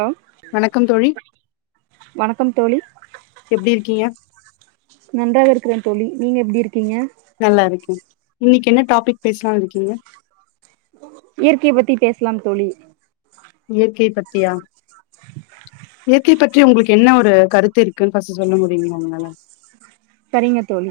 Hello வணக்கம் தோழி வணக்கம் தோழி எப்படி இருக்கீங்க நன்றாக இருக்கிறேன் தோழி நீங்க எப்படி இருக்கீங்க நல்லா இருக்கேன் இன்னைக்கி என்ன டாப்பிக் பேசலானு இருக்கீங்க இயற்க்கைய பத்தி பேசலாம் தோழி இயற்கைய பத்தியா இயற்கை பற்றி உங்களுக்கு என்ன ஒரு கருத்து இருக்குன்னு பஸ்டு சொல்ல முடியுமா உங்களால செரிங்கத் தோழி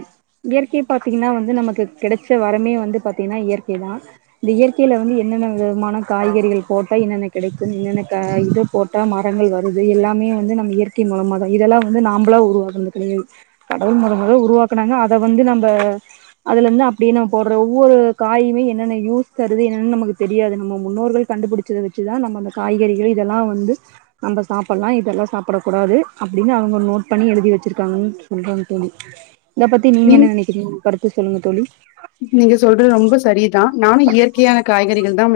இயற்கை பாத்தீங்கன்னா வந்து நமக்கு கெடைச்ச வரமே வந்து பாத்தீங்கன்னா இயற்கைதான் இந்த இயற்கையில வந்து என்னென்ன விதமான காய்கறிகள் போட்டா என்னென்ன கெடைக்கும் என்னென்ன இத போட்டா மரங்கள் வருது எல்லாமே வந்து நம்ம இயற்கை மூலமா தான் இதெல்லாம் வந்து நாம்பளா உருவாகுனது கெடையாது கடவுள் முதல் முத உருவாக்கனாங்க அதை வந்து நம்ம அதுல இருந்து அப்படியே நம்ம போடுற ஒவ்வொரு காயுமே என்னென்ன யூஸ் தருது என்னென்னு நமக்கு தெரியாது நம்ம முன்னோர்கள் கண்டுபிடிச்சத வச்சுதான் நம்ம அந்த காய்கறிகள் இதெல்லாம் வந்து நம்ம சாப்பிட்லாம் இதெல்லாம் சாப்பிடக்கூடாது அப்படின்னு அவங்க நோட் பண்ணி எழுதி வச்சிருக்காங்கன்னு சொல்றாங்க தோழி இதை பற்றி நீங்கள் நீங் என்ன நினைக்கிறீங்க அடுத்து சொல்லுங்க தோழி நீங்க சொல்றது ரொம்ப சரிதான் நானும் இயற்கையான காய்கறிகள் தான்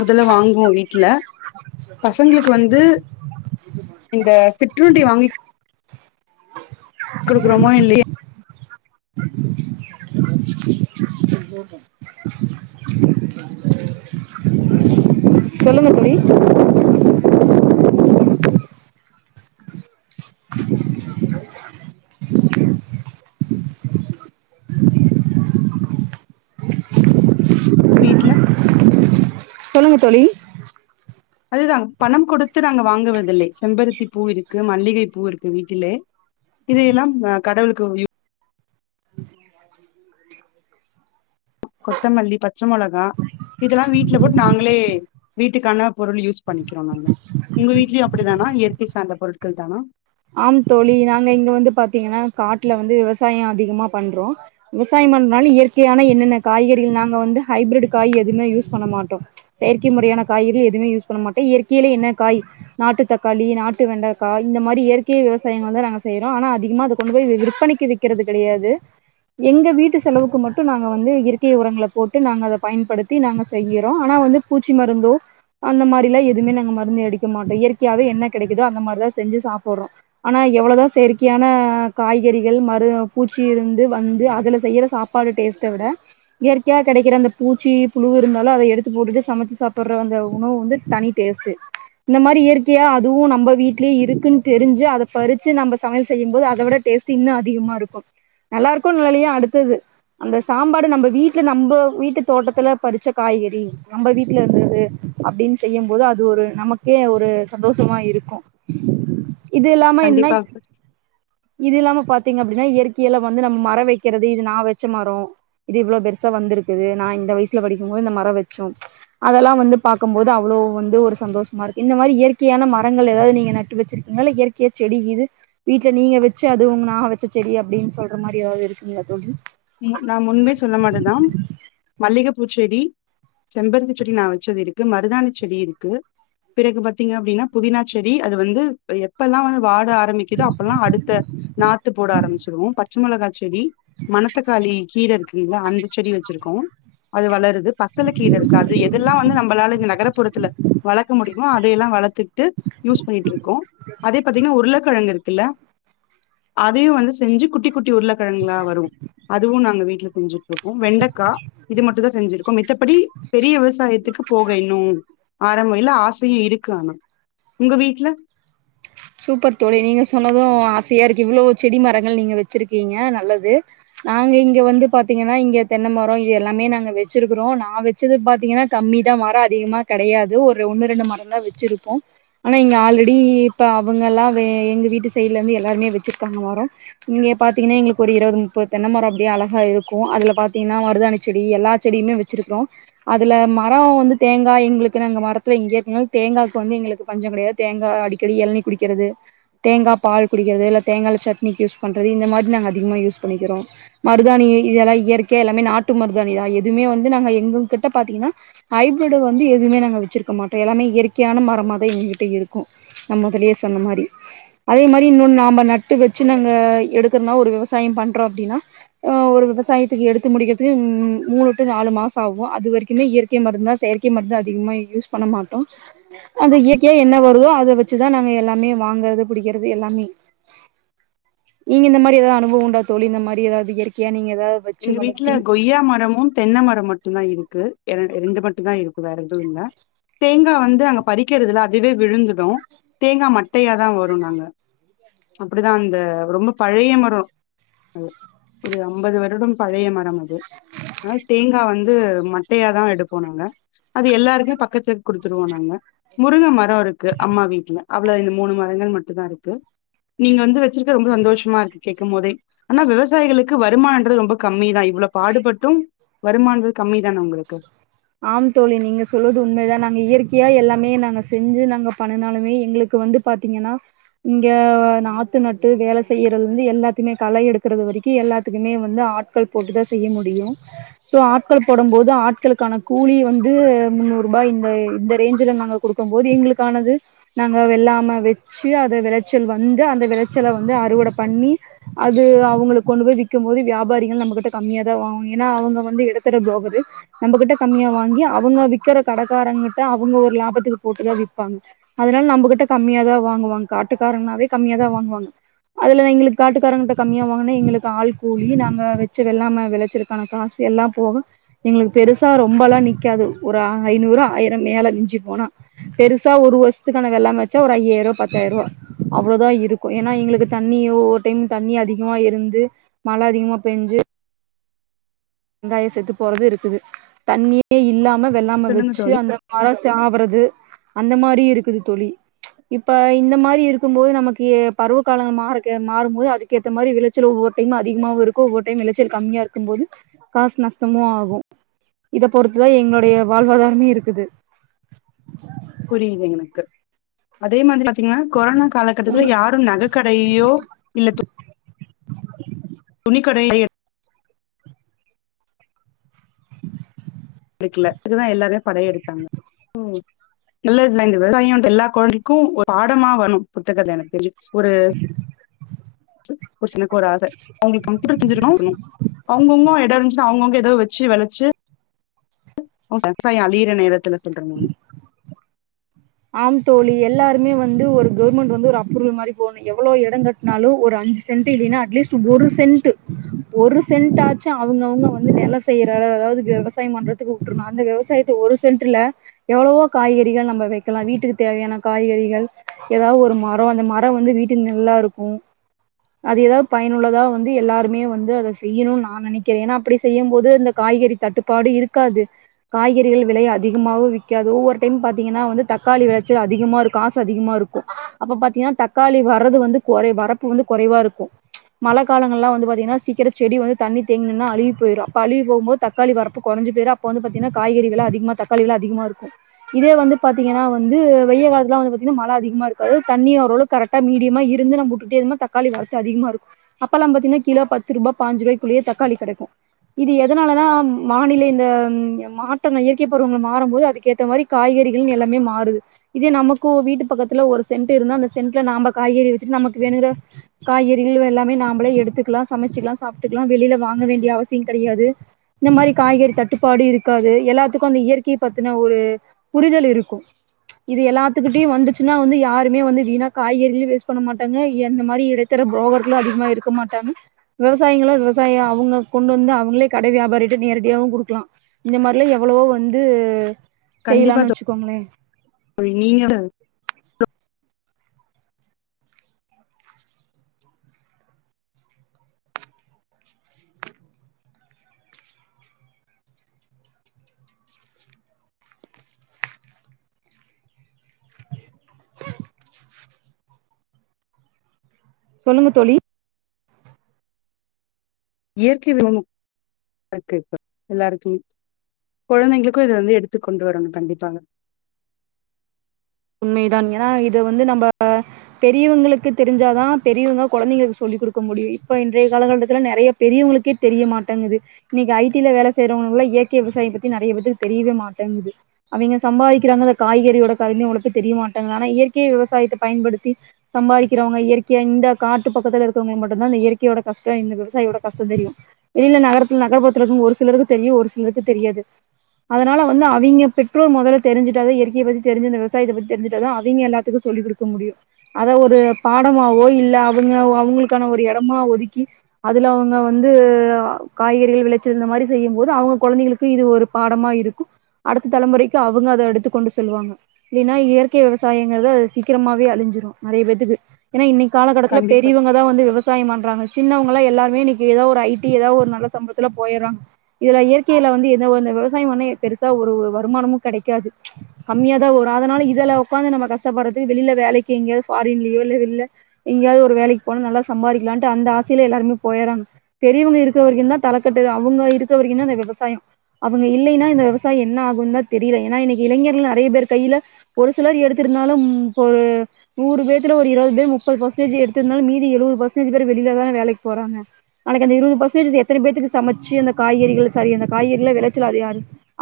முதல்ல வாங்குவோம் வீட்டுல பசங்களுக்கு வந்து இந்த சிற்றுண்டி வாங்கி குடுக்குறோமோ இல்லைய டும் சொல்லுங்க தோழி வீட்டு்ல சொல்லுங்க தோழி அதுதான் பணம் கொடுத்து நாங்க வாங்குவதில்லை செம்பருத்தி பூ இருக்கு மல்லிகை பூ இருக்கு வீட்டிலே இதையெல்லாம் ஹ் கடவுளுக்கு கொத்தமல்லி பச்சை மிளகா இதெல்லாம் வீட்டுல போட்டு நாங்களே வீட்டுக்கான பொருள் யூஸ் பண்ணிக்கிறோம் நாங்க உங்க வீட்லயும் அப்படித்தானா இயற்கை சார்ந்த பொருட்கள் தானா ஆம் தோழி நாங்க இங்க வந்து பாத்தீங்கன்னா காட்டுல வந்து விவசாயம் அதிகமா பண்றோம் விவசாயம் பண்றதுனால இயற்கையான என்னென்ன காய்கறிகள் நாங்க வந்து ஹைப்ரைட் காய் எதுவுமே யூஸ் பண்ண மாட்டோம் செயற்கை முறையான காய்கறிகள் எதுவுமே யூஸ் பண்ண மாட்டோம் இயற்கையில என்ன காய் நாட்டு தக்காளி நாட்டு வெண்டைக்காய் இந்த மாதிரி இயற்கை விவசாயங்கள் தான் நாங்க செய்யறோம் ஆனா அதிகமா அதை கொண்டு போய் விற்பனைக்கு விக்கிறது கிடையாது எங்க வீட்டு செலவுக்கு மட்டும் நாங்கள் வந்து இயற்கை உரங்களை போட்டு நாங்க அத பயன்படுத்தி நாங்க செய்யிறோம் ஆனா வந்து பூச்சி மருந்தோ அந்த மாரிலாம் எதுவுமே நாங்க மருந்து அடிக்க மாட்டோம் இயற்கையாவே என்ன கிடைக்குதோ அந்த மாதிரிதான் செஞ்சு சாப்பிட்றோம் ஆனா எவ்வளவுதான் செயற்கையான காய்கறிகள் மறு பூச்சி இருந்து வந்து அதுல செய்யற சாப்பாடு டேஸ்ட்டை விட இயற்கையா கிடைக்கிற அந்த பூச்சி புழு இருந்தாலும் அதை எடுத்து போட்டுட்டு சமைச்சு சாப்பிடுற அந்த உணவு வந்து தனி டேஸ்ட்டு இந்த மாதிரி இயற்கையா அதுவும் நம்ம வீட்லேயே இருக்குன்னு தெரிஞ்சு பறிச்சு நம்ம சமையல் செய்யும்போது அதை விட டேஸ்ட் இன்னும் அதிகமா இருக்கும் நல்லா இருக்கும் நல்லாலையோ அடுத்தது அந்த சாம்பாரு நம்ம வீட்டுல நம்ம வீட்டு தோட்டத்துல பறிச்ச காய்கறி நம்ம வீட்டுல இருந்தது அப்படின்னு செய்யும்போது அது ஒரு நமக்கே ஒரு சந்தோஷமா இருக்கும் இது இல்லாம என்ன கண்டிப்பா இது இல்லாம பாத்தீங்க அப்டின்னா இயற்கையில வந்து நம்ம மர வைக்கிறது இது நான் வச்ச மரம் இது இவ்ளோ பெருசா வந்திருக்குது நான் இந்த வயசுல படிக்கும்போது இந்த மரம் வச்சோம் அதெல்லாம் வந்து பாக்கும் போது அவ்ளோ வந்து ஒரு சந்தோஷமா இருக்கு இந்த மாரி இயற்கையான மரங்கள் ஏதாவது நீங்க நட்டு வச்சிஃரு நல்ல இயற்கைய செடி இது வீட்ல நீங்க வச்சு அது உங்க நா வச்ச செடி அப்டின்னு சொல்ற மாரி ஏதாவது இருக்குங்களா தோலி நா பூச் செடி செம்பருத்தி செடி நான் வச்சது இருக்கு மருதாணி செடி இருக்கு பிறகு பாத்தீங்க அப்டின்னா புதினா செடி அது வந்து எப்பல்லாம் வந்து வாட ஆரம்பிக்குதோ அப்பல்லாம் அடுத்த நாத்து போட ஆரம்பச்சிருவோம் பச்ச மிளகா செடி செரி மனக்கு இங்க கீழ இருக்குங்களா அந்த செடி வச்சிருக்கோம் அது வளருது வந்து பசல கீர இருக்கு அது எதல்லாம் வந்து நம்மளால நகர்புறத்தில வளக்க முடியமோ அதையெல்லாம் வளத்துட்டு யூஸ் பண்ணிட்டுருக்கோம் அதே பாத்தீங்கன்னா உருளைக்கிழங்கு இருக்கு இல்ல அதயும் வந்து செஞ்சு குட்டி குட்டி உருளைக்கிழங்கங்களா வரும் நாங்க வீட்ல கொஞ்சி இருக்கும் வெண்டக்காஇது மட்டும் தான் செஞ்சிரு [inaudible] இப்படி பெரிய விவசாயத்துக்கு போக இன்னும் ஆரம்பம் இல்ல ஆசயும் இருக்கு ஆனா உங்க வீட்ல சூப்பர் தோலி நீங்க சொன்னதும் ஆசையா இருக்கு இவ்ளோ செடி மரங்கள் நீங்க வச்சிருக்கீங்க நல்லது நாங்க இங்க வந்து பாத்தீங்கன்னா இங்க தென்ன மரோம் இது எல்லாமே நாங்க வச்சிருக்கிறோம் நான் வச்சது பாத்தீங்கன்னா கம்மிதான் மரம் அதிகமா கெடையாது ஒரு ஒண்ணு ரெண்டு மரம தான் வச்சிருப்போம் ஆனா இங்க ஆல்ரெடி இப்தா அவுங்கலாவே எங்க வீட்டு சைட்ல இருந்து எல்லாருமே வச்சிருக்காங்க மரோம் இங்கே பாத்தீங்கன்னா எங்களுக்கு ஒரு இருவது முப்பது தென்ன மரோம் அப்டியே அழகா இருக்கும் அதுல பாத்தீங்கன்னா மருதாணி செடி எல்லா செடியுமே வச்சுருக்கிறோம் அதுல மரம் வந்து தேங்கா எங்களுக்கு நாங்க மரத்து இங்கே இருக்காலும் தேங்காயக்கு வந்து எங்களுக்கு பஞ்சம் கிடையாது தேங்காய் அடி அடிக்கடி எளுநிர் குடிக்கிறது தேங்காய் பால் குடிக்கிறது இல்ல தேங்காய்ல சட்னிக்கு யூஸ் பண்றது இந்த மாரி நாங்க அதிகமா யூஸ் பண்ணிக்கிறோம் மருதாணி இதெல்லாம் இயற்கை எல்லாமே நாட்டு மருதாணிதான் எதுவுமே வந்து நாங்க எங்க கிட்ட பாத்தீங்கன்னா ஐப்ரெட் வந்து எதுவுமே நாங்க வச்சிருக்க மாட்டோம் எல்லாமே இயற்கையான மரமாதான் எங்க கிட்ட இருக்கும் நா முதலேயே சொன்ன மாரி அதே மாரி இன்னொன்னு நாம நட்டு வச்சு நாங்க எடுக்கறோனா ஒரு விவசாயம் பண்றோம் அப்டின்னா ஹ ஒரு விவசாயத்துக்கு எடுத்து முடிக்கிறதுக்கு மூணு டு நாலு மாசோம் ஆகும் அது வரைக்குமே இயற்கை மருந்து தான் செயற்கை மருந்த அதிகமா யூஸ் பண்ண மாட்டோம் அந்த இயற்கையா என்ன வருதோ அத சிஸ்டர் நாங்க எல்லாமே வாங்கறது புடிக்கிறது எல்லாமே நீங்க இந்த மாரி ஏதாவது அனுபவம் உண்டா தோலி இந்த மாரி ஏதாவது இயற்கையா நீங்க ஏதாவது வச்சு எங்க வளத்தி வீட்ல கொய்யா மரமும் தென்ன மரோம் மட்டும் தான் இருக்கு இருக்கு ரெண்டு மட்டும் தான் இருக்கு வேற எதுவும் இல்ல தேங்கா வந்து அங்க பறிக்கிறதுல அதுவே விழுந்துடும் தேங்கா மட்டையாதான் வருநாங்க அப்டிதான் அந்த ரொம்ப பழைய மரோம் ஒரு ஐம்பது வ வருடம் பழைய மரம் அது அ தேங்கா வந்து வந்து மட்டையா தான் எடுப்போனாங்க அது எல்லாருக்குமே பக்கத்துக்கு குடுத்துடுவோநாங்க முருங்க மரோம் இருக்கு அம்மா வீட்ல அவ்ளோ இந்த மூணு மரங்கள் மட்டும் தான் இருக்கு நீங்க வந்து வச்சிருக்க ரொம்ப சந்தோஷமா இருக்கு கேக்கும் போதே ஆனா விவசாயிகளுக்கு வருமான வரது ரொம்ப கம்மி தான் இவ்வளவு பாடுபட்டும் வருமானது கம்மி தான அவுங்களுக்கு ஆம் தோலி நீங்க சொல்லுவது உண்மதான் நாங்க இயற்கைய எல்லாமே நாங்க செஞ்சு நாங்க பண்ணனாலுமே எங்களுக்கு வந்து பாத்தீங்கன்னா இங்க நாத்து நட்டு வேல செய்யறது வந்து எல்லாத்துமே களை எடுக்குறது வரைக்கும் எல்லாத்துக்குமே வந்து ஆட்கள் போட்டுதான் செய்ய முடியும் சோ ஆட்கள் போடும் போது ஆட்களுக்கான கூலி வந்து முன்னூறுபாய் இந்த இந்த ரேஞ்சல நாங்க குடுக்கும் போது எங்களுக்கானது நாங்க வெல்லாம வெச்சு அத வெளைச்சல் வந்து அந்த வெளைச்சல வந்து அறுவட பண்ணி அது அவங்களுக்கு கொண்டு போய் விக்கிம் போது வியாபாரிகள் நம்மகிட்ட கம்மியாக தான் வாங்கனும் ஏன்னா அவங்க வந்து எடத்திட போகுது நம்மகிட்ட கம்மியா வாங்கி அவுங்க விக்கிற கடைக்காரங்கிட்ட அவங்க ஒரு லாபத்துக்கு போட்டுதான் விப்பாங்க அதனால நம்மகிட்ட கம்மியா தான் வாங்குவாங்க காட்டுக்காரனாவே கம்மியா தான் வாங்குவாங்க அதுல எங்களுக்கு காட்டுக்காரங்கிட்ட கம்மியா வாங்கா எங்களுக்கு ஆள் கூலி நாங்க வச்ச வெல்லாம வெளச்சலுக்கான காசு எல்லா போக எங்களுக்கு பெருச பெருசா ரொம்பலாம் நிக்காது ஒரு ஐநூறு ஆயிரம் மேல மிஞ்சு போனா பெருசா ஒரு வருஷத்துக்கான வெல்லாம வச்சா ஒரு ஐயாயிரூவா பத்தாயிரூவா அவ்ளோதான் இருக்கும் ஏன்னா எங்களுக்கு தண்ணி ஒவ்வொர் டைம் தண்ணி அதிகமா இருந்து மழ அதிகமா பெஞ்சு வெங்காய செத்து போறது இருக்குது தண்ணியே இல்லாம வெல்லாம சொல்லுங்க வெச்சு தோழி. அந்த மரோம் சாவுறது அந்த மாரியும் இருக்குது தொலி இப்ப இந்த மாரி இருக்கும் போது நமக்கு பருவ காலங்க மாற மாறும்போது அதுக்கு ஏத்த மாரி வெளைச்சல் ஒவ்வொர் டைமும் அதிகமாவும் இருக்கும் ஒவ்வொர் டைம் வெளைச்சல் கம்மியா இருக்கும்போது காசு நஷ்டமும் ஆகும் இத பொறுத்துதான் எங்களுடைய வாழ்வாதாரமே இருக்குது புரியுது எனக்கு அதே மாதிரி பாத்தீங்கன்னா கொரோனா காலகட்டத்துல யாரும் நகைக்கடையோ இல்ல துணி கடைய எடுக்கல இதுதான் எல்லாருமே படைய எடுத்தாங்க நல்ல இ இந்த விவசாயம் எல்லா கொழந்தைக்கும் ஒரு பாடமா வரும் புத்தகத்தில எனக்கு தெரிஞ்சு ஒரு [inaudible] ஒரு சனக்கு ஒரு ஆசை அவங்களுக்கு கம்ப்யூட்டர் தெரின்ஞ்சு அவங்கவுங்க எடம் இரு்சு அவங்கவுங்க ஏதோ வச்சு வெளச்சி விவசாயம் அழியர நேரத்தில பண்றே மா ஆம் தோழி எல்லாருமே வந்து கவர்மெண்ட் அப்ரோல் மாறி இடம் கட்டுனாலும் அஞ்சு சென்ட்அட்லீஸ்ட் ஒரு சென்ட் ஒரு சென்ட் ஆச்சு அவங்க அவங்க விவசாயம் பண்றதுக்கு விட்ரனும் விவசாயம் ஒரு சென்ட்ல எவ்வளவோ காய்கறிகள் லாம் வீட்டுக்கு தேவையான காய்கறிகள் ஏதாவது ஒரு மரம் அந்த மரம் வந்து வீட்டு நல்லா இருக்கும் அது ஏதாவது பயனுள்ளதா வந்து எல்லாருமே வந்து அதை செய்யணும்னு நான் நினைக்கிறேன் ஏன்னா அப்படி செய்யும்போது இந்த காய்கறி தட்டுப்பாடு இருக்காது காய்கறிகள் வெலை அதிகமாகவும் விற்காது ஒவ்வொரு டைம் பாத்திங்கனா த தக்காளி விளைச்சல் அதிகமா இருக்கும் காசு அதிகமா இருக்கும் அப்ப பாதிங்கனா தக்காளி வர்றது வந்து குறை வரப்பு வந்து குறைவா இருக்கும் மழ காலங்கள்லாம் வந்து பாதிங்கனா சீக்கிரம் செடி வந்து தண்ணி தேங்கி நின்னா அழுவி போயிடும் அப்ப அழுகி போகும்போது தக்காளி வரப்பு குறைஞ்ச போயிட அப்ப வந்து பாதிங்கனா காய்கறி வில அதிகமா தக்காளி வில அதிகமா இருக்கும் இதே வந்து பா பாதிங்கனா வந்து வெயில் காலத்துல வந்து மழை அதிகமா இருக்காது தண்ணியும் ஓரளவு கரெக்டா மீடியமா இருந்து உங்க வீட்டுக்காரனும் நம்ப விட்டுட்டு இருந்த மனோ தக்காளி வர்த்து அதிகமா இருக்கும் அப்பேல கோ பத்து ரூபாய் பாஞ்சு ரூபாய்குள்ளயே தக்காளி கெடைக்கும் இது எனால மாநில இந்த மா இயற்கை பருவங்கள் மாற போது அது ஏ மாரி காய்கறி எல்லாமே மாறுது இதே நமக்கு வீட்டு பக்கத்துல ஒரு சென்ட் இருந்தா அந்த சென்ட்ல நாம காய்கறி வச்சுட்டு நமக்கு வேணுகிற காய்கறிகள்ளும் எல்லாமே நாமமளே எடுத்துக்கலாம் சமைச்சுக்கலாம் சாப்பட்டுக்கலாம் வெளியில வாங்க வேண்டிய அவசியம் கிடையாது இந்த மாரி காய்கறி தட்டுப்பாடு இருக்காது எல்லாத்துக்கும் அந்த இயற்கையை பத்தின ஒரு புரிதல் இருக்கும் இது எல்லாத்துக்கிட்டயும் வந்துச்சுன்னா வந்து யாருமே வந்து வீணா காய்கறிலும் வேஸ்ட் பண்ண மாட்டாங்க அந்த மாரி இருக்கிற போகர்களும் அதிகமா இருக்க மாட்டாங்க விவசாயிங்களும் விவசாயம் அவங்க கொண்டு வந்து அவங்களே கட வியாபாரிகிட்ட நேரடியாவும் கொடுக்கலாம் இந்த மாரிலாம் எவ்வளவோ வந்து கண்டிப்பா செய்யலான்னு வச்சுக்கோங்களே தோழி நீங்க சொல்லுங்க தோழி இயற்கையாகவே இருக்கு இப்ப எல்லாருக்குமே குழந்தைங்களுக்கும் இதை வந்து எடுத்துக் கொண்டு வரனும் கண்டிப்பாக உண்மதான் ஏன்னா இத வந்து நம்ம பெரியவங்களுக்கு தெரிஞ்சாதான் பெரியவங்க குழந்தைங்களுக்கு சொல்லிக் கொடுக்க முடியும் இப்ப இன்றைய காலகலட்டத்துல நெறைய பெரியவங்களுக்கே தெரிய மாட்டேங்குது இன்னைக்கு ஐ டி ஐ வேல செய்யறவங்கல்ல இயற்கை விவசாயம் பத்தி நெறைய பேத்துக்கு தெரியவே மாட்டேங்கது அவங்க சம்பாதிக்கிறாங்க அந்த காய்கறியோட கத இயற்கைய விவசாயத்தை பயன்படுத்தி சம்பாதிறவங்க இயற்கை ஆஹ் இந்த காட்டு பக்கத்தில இருக்கவங்களுக்கு மட்டும் இந்த இயற்கையோட கஷ்டம் இந்த விவசாயியோட கஷ்டம் தெளியும் வெளில ஒருலரு தெ அதனால அவங்க பெட்ரோல் முத தெரிஞ்ச இயற்கையை ப தெரிஞ்ச இத பத்தி தெரிஞ்சாதான் அவங்க எல்லாத்துக்கும் சொல்லிக் கொடுக்க முடியும் அதாவ ஒரு பாடமாவோ இல்ல அவங்க அவங்களுக்கான ஒரு இடமா ஒதுக்கி அதுல அவங்க வந்து காய்கறிகள் விளைச்சல் இந்த மாரி செய்யும் போது அவங்க குழந்தைகளுக்கு இது ஒரு பாடமா இருக்கும் அடுத்த தலைமுறைக்கு அவங்க அத எடுத்து கொண்டு சொல்லுவாங் இல்னா இயற்கை விவசாயங்கள் தான் அது சீக்கிரமே அழிஞ்சிரும் நிறைய பேத்துக்கு ஏன்னா இன்னைக்கு இக்காலகட்டத்துல கண்டிப்பா, பெரியவங்க தான் வந்து விவசாயம் பண்றாங்க சின்னவங்களா எல்லாருமே இன்னைக்கு ஏதாவது ஒரு ஐடி ஏதாவது ஒரு நல்ல சம்பளத்துல போயிடுறாங்க இதுல இயற்கையில வந்து எதோ விவசாயம் வா பெருசா ஒரு வருமானமும் கிடைக்காது கம்மியாாதான் ஒரு அதனால இத உட்காந்து நம்ம கஷ்டப்படுறத்துக்கு வெளியில வேலைக்கு ப்பரிங்லாயே இல்ல எங்காவது ஒரு வேலைக்கு போ நல்லா சம்பாதிக்கலாம் அந்த ஆசைய எல்லாருமே போயிறாங்க பெரியவங்க இருக்கிற தான் தலக்கட்டு அவங்க இருக்க விவசாயம் அவங்க இல்லைன்னா இந்த விவசாயம் என்ன ஆகும் தெரிய ஏன்ன இன்னைக்கு இளைஞர்கள் நிறைய பேர் கையில ஒரு சிலர் எடுத்திருந்தாலும் இப்ப ஒரு நூறு பேத்துல ஒரு இருபது பேர் முப்பது பர்சன்டேஜ் எடுத்திருந்தாலும் மீதி எழுபது பர்சன்டேஜ் பேர் வெளியிலாதான் வேலைக்கு போறாங்க நாளைக்கு அந்த இருபது பர்சன்டேஜ் எத்தனை பேத்துக்கு சமைச்சு அந்த காய்கறிகள் சாரி அந்த காய்கறிகல விளைச்சல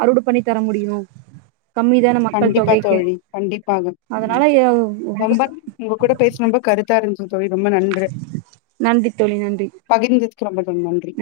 அறுவட பண்ணி தர முடியும் கம்மி தான மக்கள் கண்டிப்பா தொகை தோழி கண்டிப்பாக ரொம்ப உங்க கூட பேச ரொம்ப கருத்தா இருந்து தோழி ரொம்ப நன்று நன்றி தோழி நன்றி பகிர்ந்ததுக்கு ரொம்ப நன்றி